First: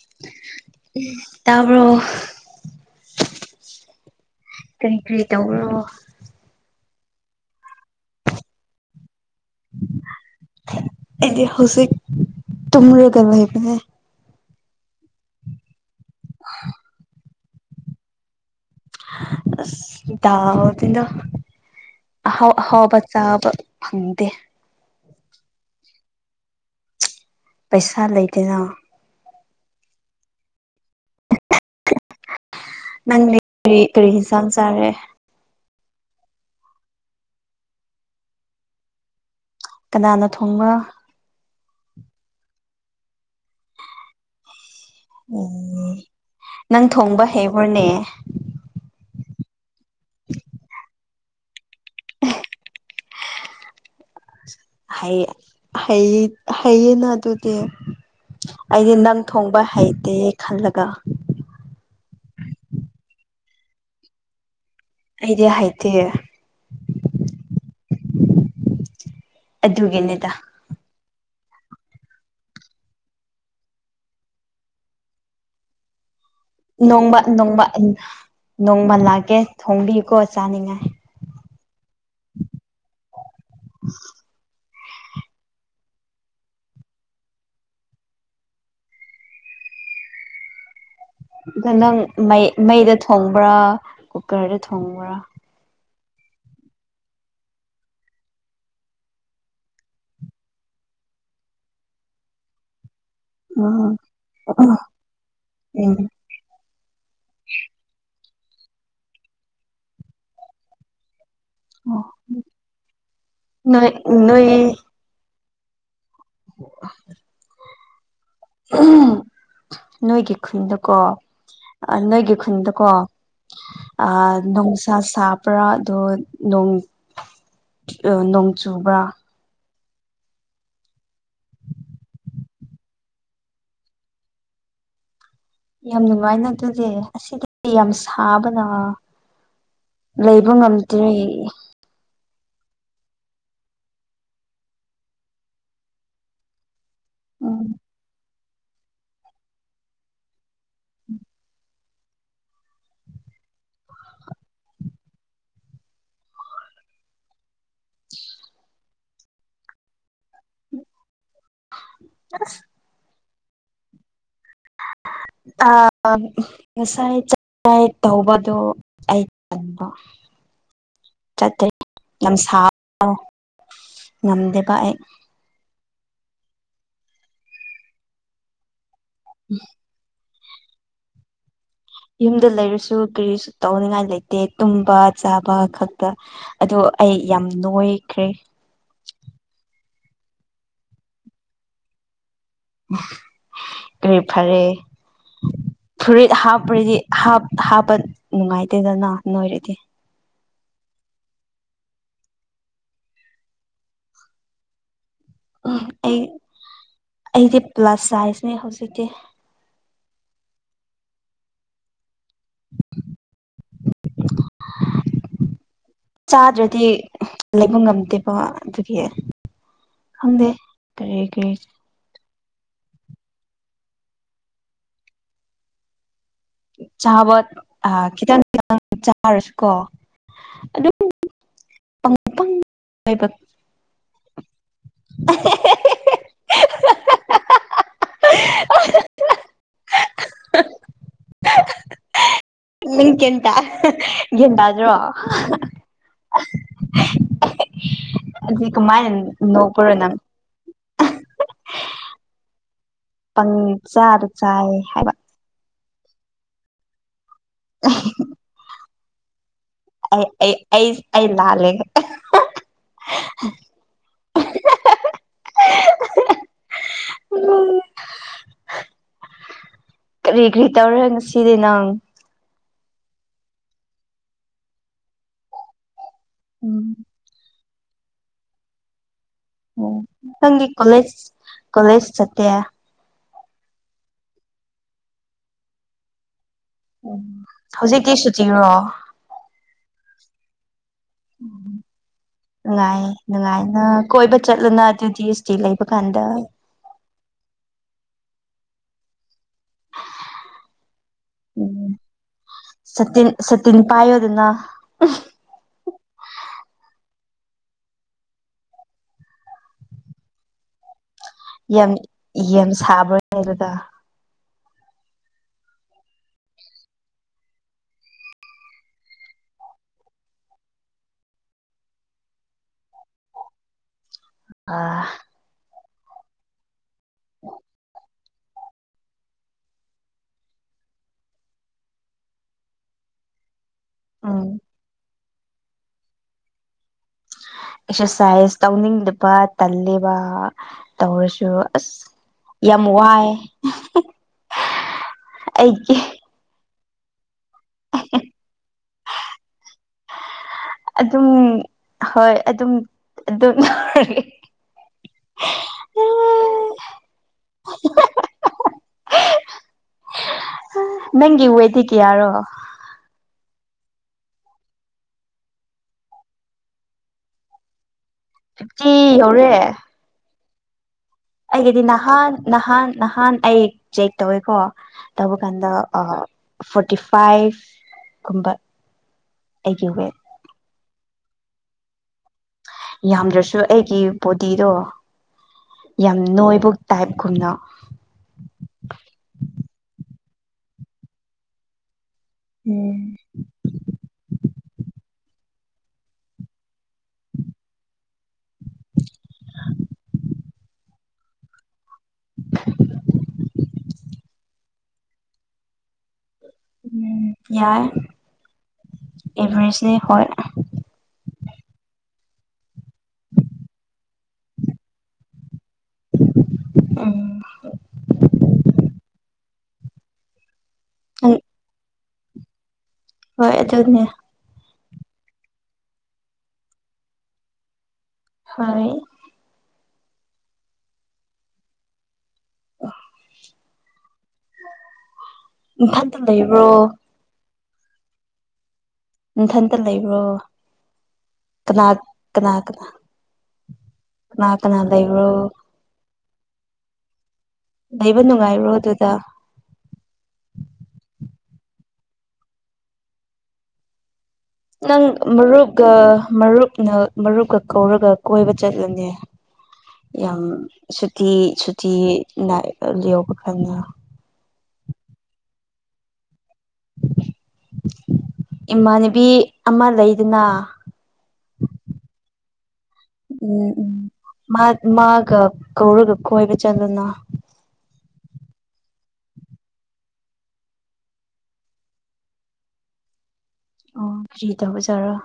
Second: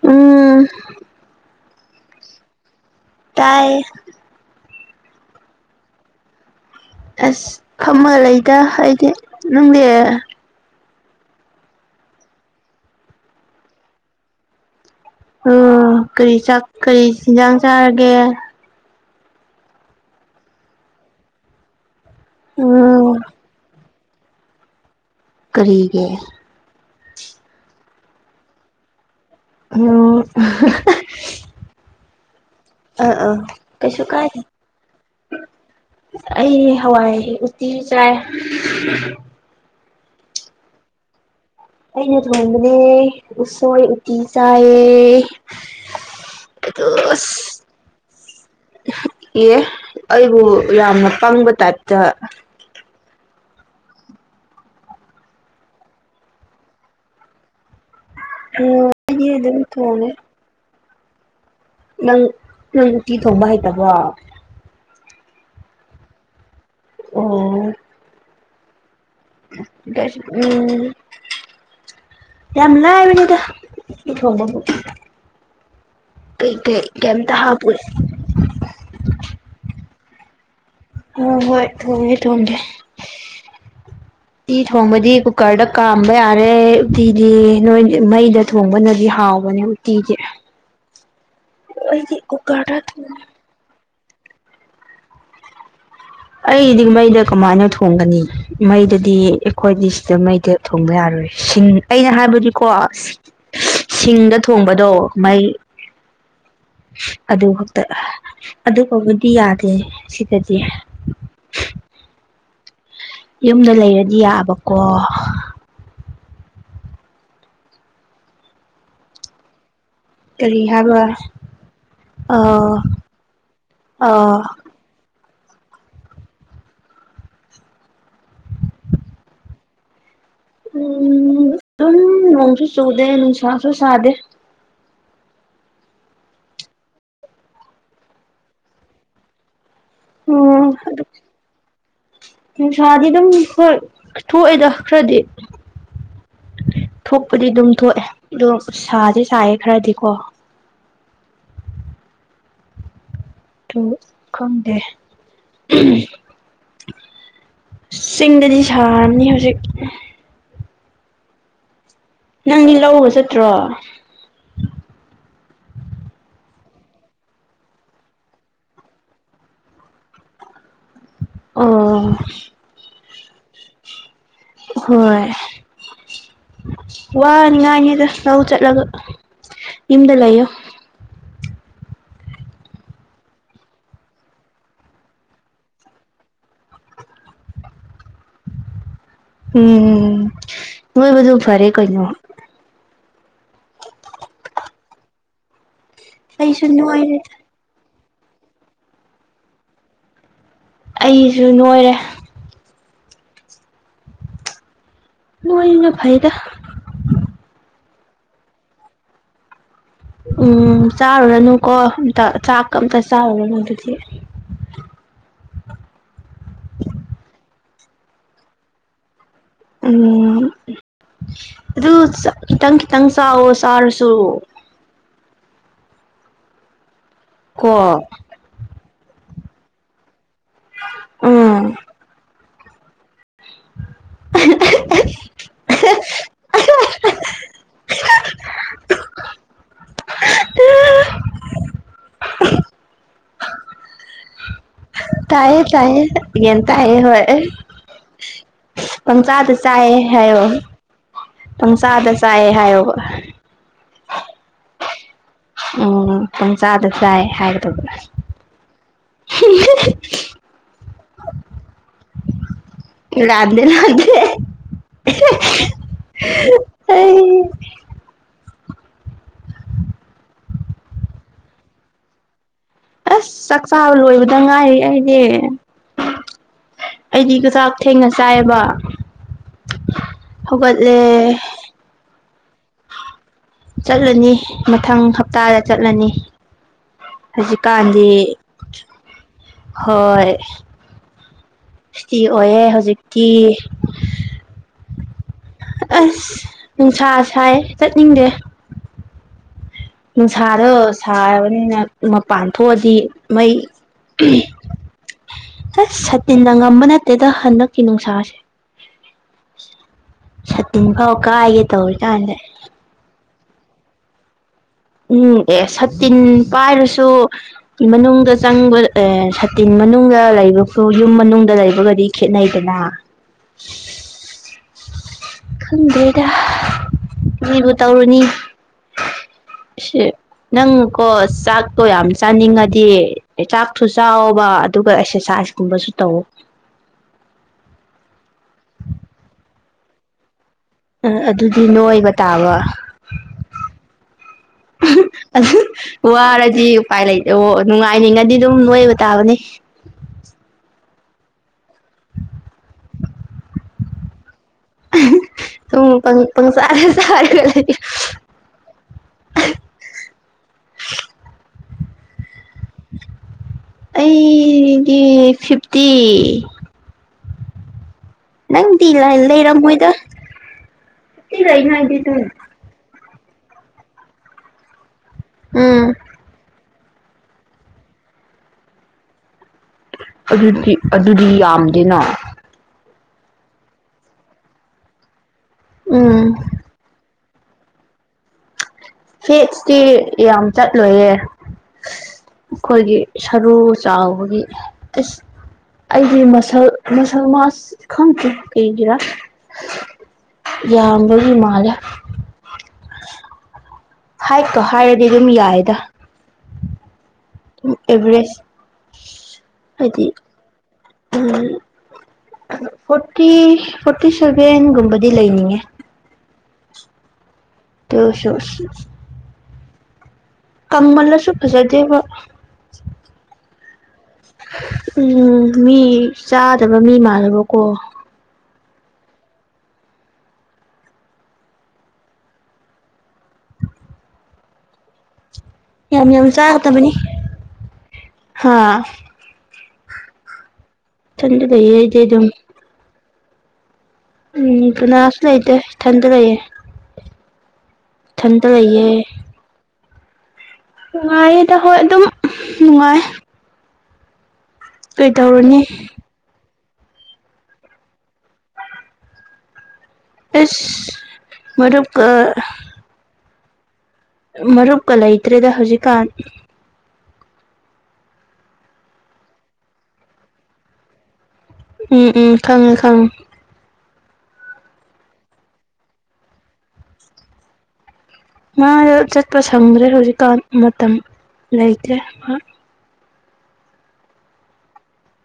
ꯎꯝ ꯇꯥꯕꯔꫭ ꯇꯥꯏ ꯀꯔꯤ ꯀꯔꯤ ꯇꯧꯒꯔꯕꫭ ꯑꯁ ꯐꯝꯃ ꯂꯩꯗ ꯑꯩꯗꯤ ꯅꯪꯗꯤ ꯑꯦꯗꯤ ꯍꯖꯤ ꯇꯔꯒꯔ ꯍꯥꯏꯕꯅꯦ ꯑꯣ ꯀꯔꯤ ꯀꯔꯤ ꯆꯤꯟꯖꯥꯡ ꯆꯥꯔꯒꯦ ꯗꯎꯅ ꯍ ꯍꯕ ꯑꯣ ꯆꯕ ꯐꯪꯗꯦ ꯀꯔꯤꯒꯦ ꯄꯩꯁꯥ ꯂꯩꯗꯦꯅ ꯑꯣ ꯑꯍꯥ ꯍꯥ ꯑꯥ ꯅꯪꯗꯤ ꯑ ꯀꯔꯤ ꯀꯩꯁꯨ ꯀꯔꯤ ꯀꯥꯏꯗꯦ ꯌꯦꯟꯁꯥꯡ ꯆꯥꯔꯦ ꯑꯩ ꯍꯋꯥꯏ ꯎꯇꯤ ꯆꯥꯏ ꯀꯅꯥꯅ ꯊꯣꯡꯕ ꯑꯩꯩꯅ ꯊꫭꯡꯕꯅꯦ ꯎꯁꯣꯏ ꯎꯠꯇꯤ ꯆꯥꯏꯌꯦ ꯅꯪ ꯊꯣꯡꯕ ꯑꯁꯁ ꯍꯩꯕ꯭ꯔꯣꯅꯦ ꯑꯦ ꯑꯩꯕꯨ ꯌꯥꯝꯅ ꯄꯪꯕ ꯇꯥꯏꯞꯇ ꯍꯩ ꯍꯩꯌꯦ ꯍꯩꯌꯦꯅ ꯑꯗꯨꯗꯤ ꯑꯣ ꯑꯩꯗꯤ ꯅꯪ ꯑꯗꯨꯝ ꯊꯣꯡꯕ ꯊꯣꯡꯉꯦ ꯍꯩꯇꯦ ꯈꯜꯂꯒ ꯅꯪ ꯅꯪ ꯎꯇꯤ ꯊꯣꯡꯕ ꯍꯩꯇꯕꯔꫭ ꯑꯩꯗꯤ ꯍꯩꯇꯦ ꯑꯣ ꯒꯥꯏꯁꯤꯡ ꯑꯗꯨꯒꯤꯅꯤꯗ ꯎꯝ [unintelligible] ꯌꯥꯝ ꯂꯥꯏꯕꯅꯤꯗ ꯎꯇꯤ ꯊꫭꯡꯕꯕꯨ ꯅꯣꯡꯃ ꯅꯣꯡꯃ ꯅꯣꯡꯃ ꯂꯥꯛꯀꯦ ꯊꯣꯡꯕꯤꯌꯨꯀꯣ ꯆꯥꯅꯤꯡꯉꯥꯏ ꯑꯣ ꯍꯣꯏ ꯊꯣꯡꯉꯦ ꯇꯣꯡꯗꯦ ꯊꯣꯡꯕꯗꯤ ꯀꯨꯀꯔꯗ ꯀꯥꯝꯕ ꯌꯥꯔꯦ ꯎꯇꯤꯗꯤ ꯅꯣꯏ ꯃꯩꯗ ꯊꯣꯡꯕꯅꯗꯤ ꯍꯥꯎꯕꯅꯦ ꯀꯤꯒꯦ ꯑꯗ ꯅꯪ ꯃꯩ ꯃꯩꯗ ꯊꯣꯡꯉꯦ ꯊꯣꯡꯕ꯭ꯔꯥ ꯀꯨꯀꯔꯗ ꯊꯣꯡꯕ꯭ꯔꯥ ꯑꯩꯗꯤ ꯃꯩꯗ ꯀꯃꯥꯏꯅ ꯊꯣꯡꯒꯅꯤ ꯃꯩꯗꯗꯤ ꯑꯩꯈꯣꯏꯗꯤ ꯁꯤꯗ ꯃꯩꯗ ꯊꯣꯡꯕ ꯌꯥꯔꯦ ꯑꯩꯅ ꯍꯥꯏꯕꯗꯤꯀꯣ ꯎꯝ ꯁꯤꯡꯗ ꯊꯣꯡꯕꯗꯣ ꯃꯩ ꯎꯝ ꯑꯗꯨ ꯈꯛꯇ ꯑꯗꯨ ꯐꯕꯨꯗꯤ ꯌꯥꯗꯦ ꯁꯤꯗꯗꯤ ꯑ ꯌꯨꯝꯗ ꯂꯩꯔꯗꯤ ꯌꯥꯕꯀꯣ ꯑꯣ ꯀꯔꯤ ꯅꯣꯏꯒꯤꯈꯏꯗꯀꯣ ꯍꯥꯏꯕ ꯅꯣꯏꯒꯤ ꯑꯥ ꯈꯨꯟꯗꯀꯣ ꯑꯥ ꯅꯨꯡꯁꯥ ꯁꯥꯕ ꯆꯄ꯭ꯔꯥ ꯑꯗꯣ ꯅꯣꯡ ꯅꯣꯡ ꯆꯨꯕ꯭ꯔꯥ ꯎꯝ ꯑꯗꯨꯝ ꯃꯣꯡꯁꯨ ꯁꯨꯗꯦ ꯁꯥ ꯁꯁꯨ ꯁꯥꯗꯦ ꯌꯥꯝ ꯅꯨꯡꯉꯥꯏꯅ ꯑꯗꯨꯗꯤ ꯑꯁꯤꯗꯗꯤ ꯌꯥꯝ ꯁꯥꯕꯅ ꯂꯩꯕ ꯎꯝ ꯑꯗꯨ ꯉꯝꯇ꯭ꯔꯤꯦ ꯅꯨꯡꯁꯥꯗꯤ ꯑꯗꯨꯝ ꯊꯣꯛꯑꯦꯗ ꯈꯔꯗꯤ ꯊꯣꯛꯄꯗꯤ ꯎꯝ ꯑꯗꯨꯝ ꯊꯣꯛꯑꯦ ꯑꯣ ꯁꯥꯁꯦ ꯁꯥꯏꯌꯦ ꯈꯔꯗꯤꯀꯣ ꯎꯝ ꯇ ꯈꯪꯗꯦ ꯆꯤꯡꯗꯗꯤ ꯁꯥꯔꯝꯅꯤ ꯍꯧꯖꯤꯛ ꯑꯁ ꯅꯪꯗꯤ ꯂꯧꯕ ꯆꯠꯇ꯭ꯔꯣ [unintelligible] ꯉꯁꯥꯏ ꯆꯥꯏ ꯇꯧꯕꯗꯣ ꯑꯩ ꯈꯟꯕ [unintelligible] ꯆꯠꯇ꯭ꯔꯤ ꯑꯣ ꯌꯥꯝ ꯁꯥꯣ ꯉꯝꯗꯦꯕ ꯑꯩ ꯋꯥ ꯉꯥꯏꯅꯤꯗ ꯂꯧ ꯆꯠꯂꯒ ꯌꯨꯝꯗ ꯂꯩꯌꯣ ꯌꯨꯝꯗ ꯂꯩꯔꯁꯨ ꯀꯔꯤꯁꯨ ꯇꯧꯅꯤꯡꯉꯥꯏ ꯂꯩꯇꯦ ꯇꯨꯝꯕ ꯆꯥꯕ ꯈꯛꯇ ꯑꯗ ꯑꯩ ꯌꯥꯝ ꯅꯨꯡꯉꯥꯏꯈ꯭ꯔꯦ ꯎꯝ ꯍꯕꯗꯨꯨ ꯐꯔꯦ ꯀꯣꯏꯅ ꯔꯔꯤꯐꯔꯦ ꯐꯨꯔꯤꯠ ꯑꯩꯁꯨ ꯍꯥꯞꯄ꯭ꯔꯗꯤ ꯅꯣꯏꯔꯦ ꯍꯥꯞꯄ ꯅꯨꯡꯉꯥꯏꯇꯦꯗꯅ ꯅꯣꯏꯔꯗꯤ ꯑꯩꯁꯨ ꯅꯣꯏꯔꯦ ꯅ ꯑꯩ ꯐꯥꯏꯗ ꯑꯩꯗꯤ ꯄ꯭ꯂꯁ ꯁꯥꯏꯁꯅꯦ ꯍꯧꯖꯤꯛꯀꯤ ꯎꯝ ꯆꯥꯔꯨꯔꯅꯨ ꯀꯣ ꯑꯇ ꯆꯥꯛ ꯑꯝꯇ ꯆꯥꯔꯕꯅꯣ ꯑꯗꯨꯗꯤ ꯆꯥꯗ꯭ꯔꯗꯤ ꯂꯩꯕ ꯉꯝꯗꯦꯕꯣ ꯑꯗꯨꯒꯤ ꯎꯝ ꯈꯪꯗꯦ ꯀꯔꯤ ꯀꯔꯤ ꯑꯗꯨ ꯇꯪꯈꯤ ꯇꯪ ꯆꯥꯎ ꯆꯔꯁꯨ ꯆꯥꯕ ꯀꯣ ꯑ ꯈꯤꯇꯪ ꯈꯤꯇꯪ ꯆꯥꯔꯁꯨ ꯀꯣ ꯑꯗꯨꯝ ꯎꯝ ꯀ [unintelligible] [unintelligible] ꯒꯌꯥꯟ ꯇꯥꯗ꯭ꯔꯣ ꯇꯥꯏꯌꯦ ꯇꯥꯏꯌꯦ ꯒ꯭ꯌꯥꯟ ꯇꯥꯏꯌꯦ ꯍꯣꯏ ꯑꯗꯨ ꯀꯃꯥꯏꯅ ꯄꯪꯆꯥꯗ ꯅꯣꯄꯔꯣ ꯅꯪ ꯄꯪꯁꯥꯗ ꯆꯥꯏꯦ ꯍꯥꯏꯌꯣꯕ ꯄꯪꯉ ꯆꯥꯔ ꯆꯥꯏ ꯍꯥꯏꯕ ꯎꯝ ꯄꯨꯡ ꯆꯥꯗ ꯆꯥꯏ ꯍꯥꯏꯒꯗꯧꯕ꯭ꯔ ꯑꯩ ꯑꯩ ꯑꯩ ꯑꯩ ꯂꯥꯜꯂꯦ ꯂꯥꯟꯗ ꯂꯥꯟꯗ ꯎꯝ ꯀꯔꯤ ꯀꯔꯤ ꯇꯧꯔꯦ ꯉꯁꯤꯗꯤ ꯅꯪ ꯑꯁ ꯆꯥꯛ ꯆꯥꯕ ꯂꯣꯏꯕꯗ ꯉꯥꯏ ꯑꯩꯅꯦ ꯑꯩꯗꯤꯒꯖꯥꯛ ꯊꯦꯡꯅ ꯆꯥꯏꯌꯦꯕ ꯑꯣ ꯅꯪꯒꯤ ꯀꯣꯂꯦꯖ ꯍꯧꯒꯠꯂꯦ ꯀꯣꯂꯦꯖ ꯁꯠꯇ ꯆꯠꯂꯅꯤ ꯃꯊꯪ ꯍꯞꯇꯥꯗ ꯆꯠꯂꯅꯤ ꯍꯧꯖꯤꯀꯥꯟꯗꯤ ꯍꯧꯖꯤꯛꯇꯤ ꯁꯨꯇꯤꯔꯣ ꯍꯣꯏ ꯎꯝ ꯁꯨꯇꯤ ꯑꯣꯏꯌꯦ ꯅꯨꯡꯉꯥꯏ ꯍꯧꯖꯤꯛꯇꯤ ꯅꯨꯡꯉꯥꯏꯅ ꯀꯣꯏꯕ ꯆꯠꯂꯅ ꯑꯗꯨꯗꯤ ꯁꯇꯤ ꯂꯩꯕ ꯀꯥꯟꯗ ꯑꯁ ꯅꯨꯡꯁꯥ ꯁꯥꯏ ꯆꯠꯅꯤꯡꯗꯦ ꯅꯨꯡꯁꯥꯗꯣ ꯁꯥꯔꯕꯅꯤꯅ ꯎꯝ ꯃꯄꯥꯟ ꯊꯣꯛꯑꯗꯤ ꯃꯩ ꯀꯥꯏꯣꯗꯅ ꯑ ꯁꯇꯤꯟ ꯅꯪꯉꯝꯕ ꯅꯠꯇꯦꯗ ꯍꯟꯗꯛꯀꯤ ꯅꯨꯡꯁꯥꯁꯦ ꯁꯇꯤꯟ ꯍ ꯀ ꯑꯩꯦ ꯌꯥꯝ ꯇꯧꯔ ꯀꯗꯦ ꯌꯥꯝ ꯁꯥꯕ꯭ꯔꯅꯦ ꯑꯗꯨꯗ ꯎꯝ ꯑꯦ ꯁꯇꯤꯟ ꯄꯥꯏꯔꯁꯨ ꯃꯅꯨꯡꯗ ꯆꯪꯕ ꯑꯦ ꯁꯇꯤꯟ ꯃꯅꯨꯡꯗ ꯂꯩꯕꯒ ꯌꯨꯝ ꯃꯅꯨꯡꯗ ꯂꯩꯕꯒꯗꯤ ꯈꯦꯠꯅꯩꯗꯅ ꯑꯥ ꯁꯨꯝꯗꯩꯗ ꯀꯔꯤꯕꯨ ꯇꯧꯔꯨꯅꯤ [inaudible] ꯁ ꯅꯪ ꯀꯣ ꯆꯥꯛꯇꯣ ꯌꯥꯝ ꯆꯥꯅꯤꯡꯉꯗꯤ ꯆꯥꯛ ꯊꯨꯆꯥꯕ ꯑꯗꯨꯒ ꯑꯦꯛꯁꯔꯁꯥꯏꯁꯀꯨꯝꯕꯁꯨ ꯇꯧꯋ ꯑꯦꯛꯁ ꯁꯥꯏꯁ ꯇꯧꯅꯤꯡꯗꯕ ꯇꯜꯂꯤꯦꯕ ꯇꯧꯔꯁꯨ ꯑꯗꯨꯗꯤ ꯑꯁ ꯅꯣꯏꯕ ꯇꯥꯕ ꯌꯥꯝ ꯋꯥꯏ ꯑꯩꯒꯤ ꯋꯥꯔꯖꯤ ꯎꯄꯥꯏ ꯂꯩ ꯑꯣ ꯅꯨꯡꯉꯥꯏꯅꯤꯉꯗꯤ ꯑꯗꯨꯝ ꯅꯣꯏꯕ ꯇꯥꯕꯅꯤ ꯑꯗꯨꯝ ꯍꯣꯏ ꯑꯗꯨꯝ ꯑꯗꯨ ꯎꯪꯪ ꯁꯔꯦ ꯁꯔ ꯂꯩ ꯅꯪꯒꯤ ꯀꯔꯣ ꯑꯩꯗꯤ ꯐꯤꯐꯇꯤ ꯅꯪꯗꯤ ꯏꯂ ꯐꯤꯐꯇꯤ ꯏꯂ ꯌꯧꯔꯦ ꯏꯔꯝꯣꯏꯗ ꯑꯩꯒꯤꯗꯤ ꯅꯍꯥꯟ ꯅꯍꯥꯟ ꯅꯍꯥꯟ ꯑꯩ ꯆꯦꯛ ꯇꯧꯋꯦꯀꯣ ꯇꯧꯕ ꯀꯥꯟꯗ ꯎꯝ ꯐꯣꯔꯇꯤ ꯐꯥꯏꯚ ꯀꯨꯝꯕ ꯑꯩꯒꯤ ꯋꯦꯠ ꯑꯗꯨꯗꯤ ꯑꯗꯨꯗꯤ ꯌꯥꯝꯗꯦꯅ ꯌꯥꯝꯗ꯭ꯔꯁꯨ ꯑꯩꯒꯤ ꯕꯣꯗꯤꯗꯣ ꯌꯥꯝ ꯎꯝ ꯅꯣꯏꯕꯧ ꯇꯥꯏꯞ ꯈꯨꯟꯅ ꯍꯦꯁꯇꯤ ꯌꯥꯝ ꯆꯠꯂꯣꯏꯌꯦꯦ ꯑꯩꯈꯣꯏꯒꯤ ꯎꯝ ꯁꯔꯨ ꯆꯥꯎꯕꯒꯤ ꯑꯦꯁ ꯑꯩꯗꯤ ꯃꯁꯜ ꯃꯁꯜ ꯃꯥꯥꯁ ꯈꯪꯗꯦ ꯀꯩꯒꯤꯔꯥ ꯌꯥꯝꯕ ꯍꯃꯥꯂ ꯍꯥꯏꯀꯣ ꯍꯥꯏꯔꯗꯤ ꯑꯗꯨꯝ ꯌꯥꯏꯗ ꯎꯝ ꯌꯥꯏ ꯑꯦꯚꯔꯦꯁ ꯑꯦꯚꯔꯦꯖꯅꯦ ꯍꯥꯏꯗꯤ ꯍꯣꯏ ꯎꯝ ꯐꯣꯔꯇꯤ ꯐꯣꯔꯇꯤ ꯁꯦꯚꯦꯟꯒꯨꯝꯕꯗꯤ ꯂꯩꯅꯤꯡꯉꯦ ꯎꯝ ꯇꯁ [inaudible] ꯀꯃꯜ ꯂꯁꯨ ꯐꯖꯗꯦꯕ ꯐ ꯑꯗꯨꯅꯦ ꯎꯝ ꯃꯤ ꯆꯥꯗꯕ ꯃꯤ ꯃꯥꯥꯟꯂꯕꯀꯣ ꯍꯥꯏ ꯑ ꯌꯥꯝ ꯌꯥꯝ ꯆꯥꯗꯕꯅꯤ ꯍꯥꯥ ꯏꯟꯊꯟꯇ ꯂꯩꯕ꯭ꯔꯣ ꯏꯊꯟꯗ ꯂꯩꯌꯦ ꯀꯅꯥ ꯑꯩꯗꯤ ꯑꯗꯨꯝ ꯀꯅꯥ ꯀꯅꯥ ꯎꯝ ꯀꯅꯥ ꯀꯅꯥ ꯑꯗꯨꯅꯁꯨ ꯂꯩꯕ꯭ꯔꯣ ꯂꯩꯗ ꯊꯗ ꯂꯩꯌꯦꯦ ꯂꯩꯕ ꯊꯟꯗ ꯅꯨꯡꯉꯥꯏꯕ꯭ꯔꯣ ꯂꯩꯌꯦ ꯑꯗꯨꯗ ꯅꯨꯡꯉꯥꯏꯌꯦꯗ ꯍꯣꯏ ꯑꯗꯨꯝ ꯅꯨꯡꯉꯥꯏ ꯅꯪ ꯀꯩ ꯇꯧꯔꯨꯅꯤ ꯃꯔꯨꯞꯒ ꯃꯔꯨꯞ ꯅ ꯃꯔꯨꯞꯀ ꯀꯧꯔꯒ ꯀꯣꯏꯕ ꯆꯠꯂꯅꯤ ꯌꯥꯝ ꯑꯁ ꯁꯨꯇꯤ ꯁꯨꯇꯤ ꯃꯔꯨꯞꯀ ꯌꯧꯕ ꯐꯅ ꯃꯔꯨꯞꯀ ꯂꯩꯇ꯭ꯔꯦꯗ ꯍꯧꯖꯤꯛꯀꯥꯟ ꯏꯃꯥꯟꯅꯕꯤ ꯑꯃ ꯂꯩꯗꯨꯅ ꯎꯝ ꯎꯝ ꯈꯉꯦ ꯈꯪꯉ ꯎꯝ ꯎꯝ ꯃꯥ ꯃꯥꯒ ꯀꯧꯔꯒ ꯀꯣꯏꯕ ꯆꯗꯨꯅ ꯃꯥ ꯆꯠꯄ ꯁꯪꯗ꯭ꯔꯦ ꯍꯧꯖꯤꯛꯀꯥꯟ ꯃꯇꯝ ꯂꯩꯇ꯭ꯔꯦ ꯑꯣ ꯐ꯭ꯔꯤ ꯇꯧꯕꯖꯥꯔꯣ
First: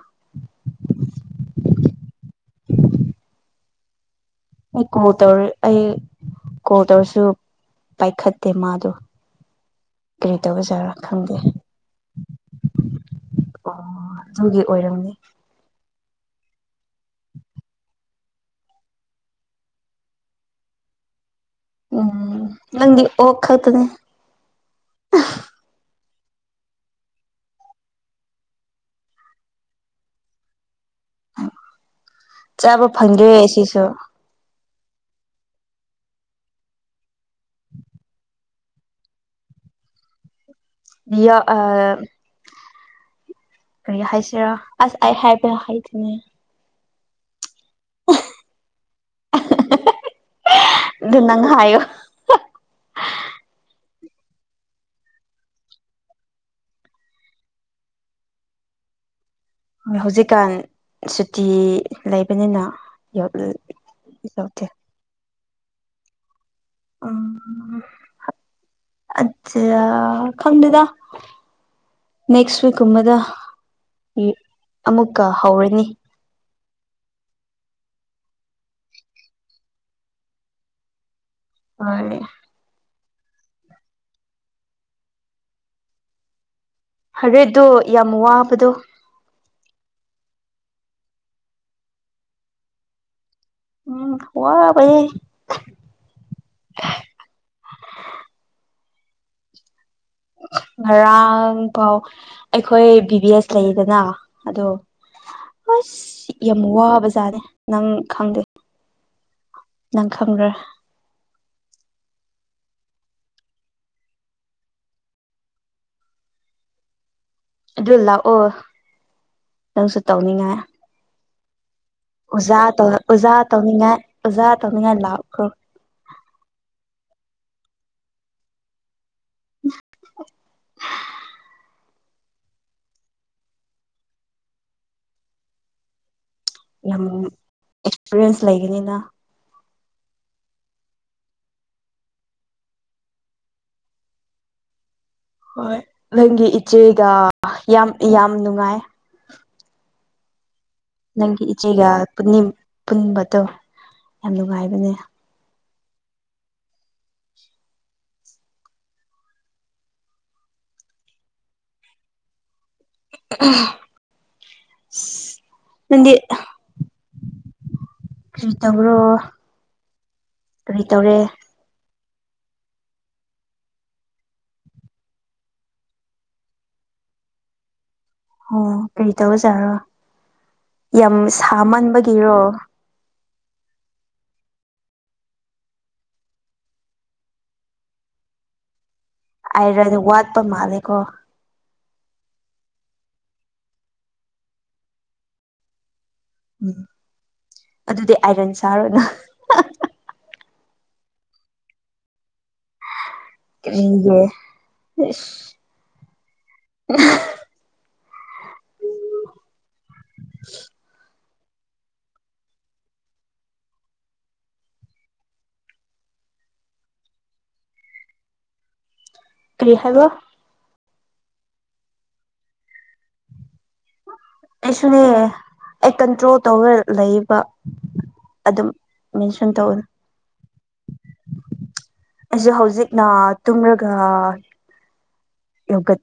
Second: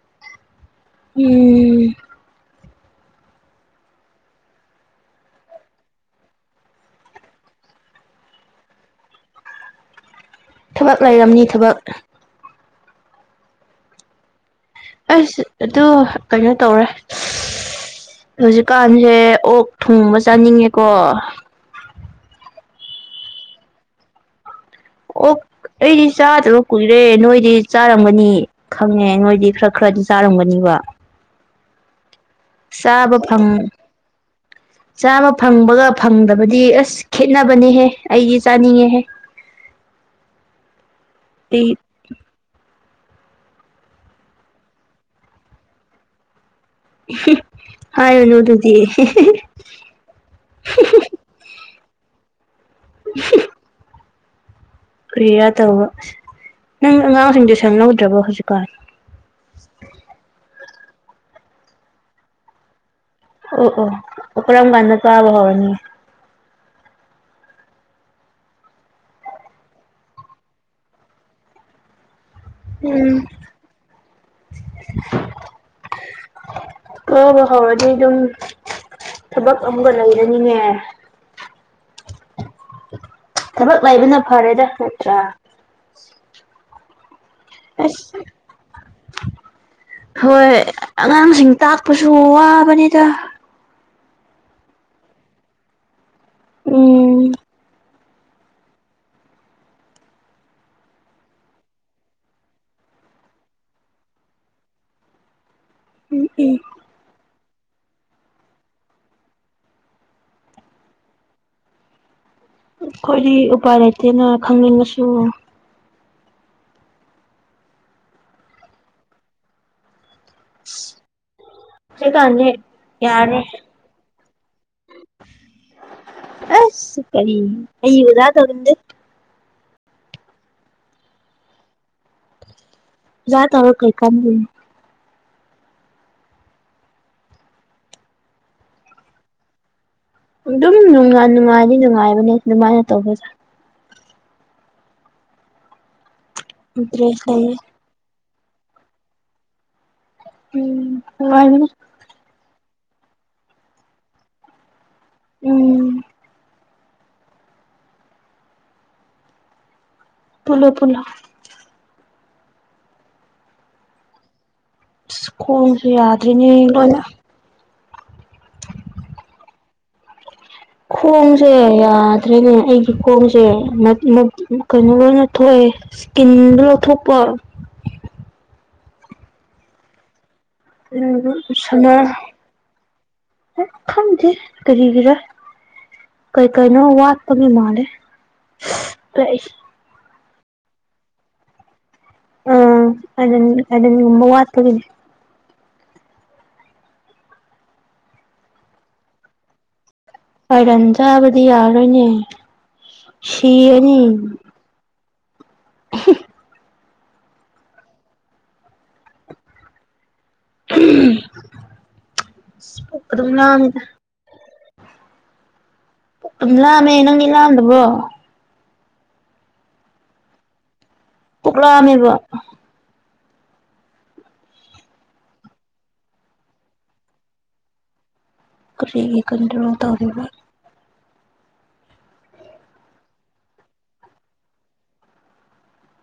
ꯎꯝ ꯑꯩ ꯀꯣꯜ ꯇꯧꯔ ꯑꯩ ꯀꯣꯜ ꯇꯧꯔꯁꯨ ꯄꯥꯏꯈꯠꯇꯦ ꯃꯥꯗꯣ ꯀꯔꯤ ꯇꯧꯕꯖꯥꯔꯥ ꯊꯕꯛ ꯈꯪꯗꯦ ꯂꯩꯔꯝꯅꯤ ꯊꯕꯛ ꯑꯣ ꯑꯗꯨꯒꯤ ꯑꯣꯏꯔꯝꯅꯤ ꯑꯁ ꯑꯗꯨ ꯀꯩꯅꯣ ꯇꯧꯔꯦ ꯍꯧꯖꯤꯛꯀꯥꯟꯁꯦ ꯑꯣꯛ ꯊꯨꯡꯕ ꯆꯥꯅꯤꯡꯉꯦꯀꯣ ꯎꯝ ꯅꯪꯒꯤ ꯑꯣꯈꯥꯇꯅꯦ ꯑꯣ ꯑꯩ ꯆꯥꯗꯕ ꯀꯨꯏꯔꯦ ꯅꯣꯏꯗꯤ ꯆꯥꯔꯝꯒꯅꯤ ꯈꯪꯉꯦ ꯅꯣꯏꯗꯤ ꯈꯔ ꯈꯔꯗꯤ ꯆꯥꯔꯝꯒꯅꯤꯕ ꯆꯥꯕ ꯁꯥꯥꯕ ꯐꯪꯗ꯭ꯔꯦ ꯐꯉ ꯁꯤꯁꯨ ꯆꯥꯃ ꯐꯪꯕꯒ ꯐꯪꯗꯕꯗꯤ ꯑꯁ ꯈꯦꯠꯅꯕꯅꯤꯍꯦ ꯑꯩꯗꯤ ꯆꯥꯅꯤꯡꯉꯦꯍꯦ [unintelligible] ꯌꯥ ꯑ ꯑꯩ ꯀ ꯍꯥꯏꯁꯦꯔꯥ ꯑꯁ ꯑ ꯍꯥꯏ ꯄꯦ ꯍꯥꯏꯥꯏ ꯊꯅꯦ ꯍꯥꯏꯥ ꯌꯅꯗꯨꯗꯤ ꯍꯥ ꯀꯔꯤꯌꯥ ꯇꯧꯕ ꯅꯪ ꯑꯉꯥꯡꯁꯤꯡꯗꯤ ꯁꯪꯍꯧꯗ꯭ꯔꯕ ꯍꯧꯖꯤꯛꯀꯥꯟ ꯍꯧꯖꯤꯛꯀꯥꯟ ꯁꯨꯇꯤ ꯂꯩꯕꯅꯤꯅ ꯑꯣ ꯑꯣ ꯑꯣꯈꯔꯥ ꯌꯧꯗꯦ ꯑꯃ ꯀꯥꯟꯅ ꯇ ꯑꯕ ꯍꯅꯤ ꯎꯝ ꯑꯆꯥ ꯈꯪꯗꯗ ꯅꯦꯛꯁ ꯋꯤꯛꯀꯨꯝꯕꯗ ꯎꯝ ꯑꯃꯨꯛꯀ ꯍꯧꯔꯅꯤ ꯍ ꯍ ꯍꯥꯎꯔꯗꯤ ꯑꯗꯨꯝ ꯊꯕꯛ ꯑꯃꯒ ꯂꯩꯔꯅꯤꯉ ꯍꯅꯦ ꯊꯕꯛ ꯂꯩꯕꯅ ꯐꯔꯦꯗ ꯅꯠꯇ꯭ꯔꯥ ꯍꯔꯦꯗꯣ ꯌꯥꯝ ꯑꯁ ꯋꯥꯕꯗꯣ ꯍꯣꯏ ꯑꯉꯥꯡꯁꯤꯡ ꯇꯥꯛꯄꯁꯨ ꯋꯥꯕꯅꯤꯗ ꯎꯝ ꯋꯥ ꯩ ꯎꯝ ꯉꯔꯥꯡ ꯐꯥꯎ ꯑꯩꯈꯣꯏ ꯕꯤ ꯚꯕꯤ ꯑꯦꯁ ꯂꯩꯌꯦꯗꯅ ꯑꯗꯣ ꯎꯝ ꯑꯁ ꯌꯥꯝ ꯋꯥꯕꯖꯥꯔꯦ ꯅꯪ ꯈꯪꯗꯦ ꯅꯪ ꯈꯪꯕ꯭ꯔ ꯑꯩꯈꯣꯏꯗꯤ ꯎꯄꯥꯏ ꯂꯩꯇꯦꯅ ꯈꯪꯅꯤꯡꯉꯁꯨ ꯑꯗꯨ ꯂꯥꯛꯑꯣ ꯅꯪꯁꯨ ꯇꯧꯅꯤꯡꯉꯥꯏ ꯍꯧꯖꯤꯛꯀꯥꯟꯗꯤ ꯎꯖꯥ ꯇ ꯎꯖꯥ ꯌꯥꯔꯦ ꯇꯧꯃꯤ ꯎꯖꯥ ꯇꯧꯃꯤ ꯂꯥꯛꯈꯣ [unintelligible] ꯑꯁ ꯑꯩ ꯑꯩꯕꯨꯗꯥ ꯇꯗ [unintelligible] ꯌꯥ ꯇꯧꯔ ꯀꯩ ꯀꯝ ꯂꯩ ꯌꯥꯝ ꯑꯦꯛꯁꯄꯤꯔꯤꯌꯦꯟꯁ ꯂꯩꯒꯅꯤꯅ ꯑꯗꯨꯝ ꯅꯨꯡꯉꯥꯏꯗꯤ ꯅꯨꯡꯉꯥꯏꯕꯅꯦ ꯑꯗꯨꯃꯥꯏꯅ ꯇꯧꯕꯁꯦ ꯍꯣꯏ ꯅꯪꯒꯤ ꯏꯆꯦꯒ ꯏꯟꯇ꯭ꯔꯦꯁ ꯂꯩꯌꯦ ꯌꯥꯝ ꯌꯥꯝ ꯅꯨꯡꯉꯥꯏ ꯎꯝ ꯅꯪꯒꯤ ꯅꯨꯡꯉꯥꯏꯕꯅꯦ ꯏꯆꯦꯒꯅꯤꯡ ꯄꯨꯟꯕꯗꯣ ꯌꯥꯝ ꯅꯨꯡꯉꯥꯏꯕꯅꯦ ꯎꯝ ꯄꯨꯂꯣ ꯄꯨꯂꯣ [inaudible] ꯁꯀꯨꯜ ꯅꯪꯗꯤ ꯌꯥꯗ꯭ꯔꯤꯅꯤ ꯀꯔꯤꯇꯕ꯭ꯔꯣ ꯈꯣꯡꯣꯡꯁꯦ ꯌꯥ ꯑꯗꯨ꯭ꯔꯅꯦ ꯑꯩꯒꯤ ꯈꯣꯡꯁꯦ ꯀꯩꯅꯣ ꯑꯣꯏꯅ ꯊꯣꯛꯑꯦ ꯏꯁꯀꯤꯟꯗ ꯂꯧꯊꯣꯛꯄ [inaudible] ꯑꯣ ꯀꯔꯤ ꯇꯧꯕꯖꯥꯔꯣ ꯌꯥꯝ ꯁꯅꯥ ꯁꯥꯃꯟꯕꯒꯤꯔꯣ ꯀꯔꯤ ꯀꯔ ꯀꯩ ꯀꯥꯏꯅꯣ ꯋꯥꯠꯄ ꯃꯤ ꯃꯥꯂꯦ ꯍꯥꯏꯔꯗꯤ ꯋꯥꯠꯄ ꯃꯥꯂꯦꯀꯣ ꯑ ꯑ ꯑꯗ ꯎꯃ ꯋꯥꯇꯗꯤ ꯎꯝ ꯑꯗꯨꯗꯤ ꯑꯥꯏꯔꯟ ꯁꯥꯔꯣꯅ ꯋꯥꯏꯔꯟ ꯆꯥꯕꯗꯤ ꯌꯥꯔꯣꯏꯅꯦ ꯁꯤꯔꯅꯤ ꯏꯁ [inaudible] [inaudible] ꯑꯗꯨꯅ ꯂꯃꯦ ꯅꯪ ꯂꯝꯗꯕꯣ ꯀꯔꯤ ꯍꯥꯏꯕꯣ ꯄꯨꯛꯂꯥꯅꯦꯕ ꯑꯩꯁꯨꯅꯦ ꯑꯩ ꯀꯟꯇ꯭ꯔꯣꯜ ꯇꯧꯔ ꯂꯩꯕ ꯑꯗꯨꯝ ꯀꯔꯤꯒꯤ ꯃꯦꯟꯁꯟ ꯀꯟꯇ꯭ꯔꯣꯜ ꯇꯧꯅ ꯇꯧꯔꯤꯕ ꯑꯩꯁꯨ ꯍꯧꯖꯤꯛꯅ ꯇꯨꯝꯔꯒ ꯌꯒ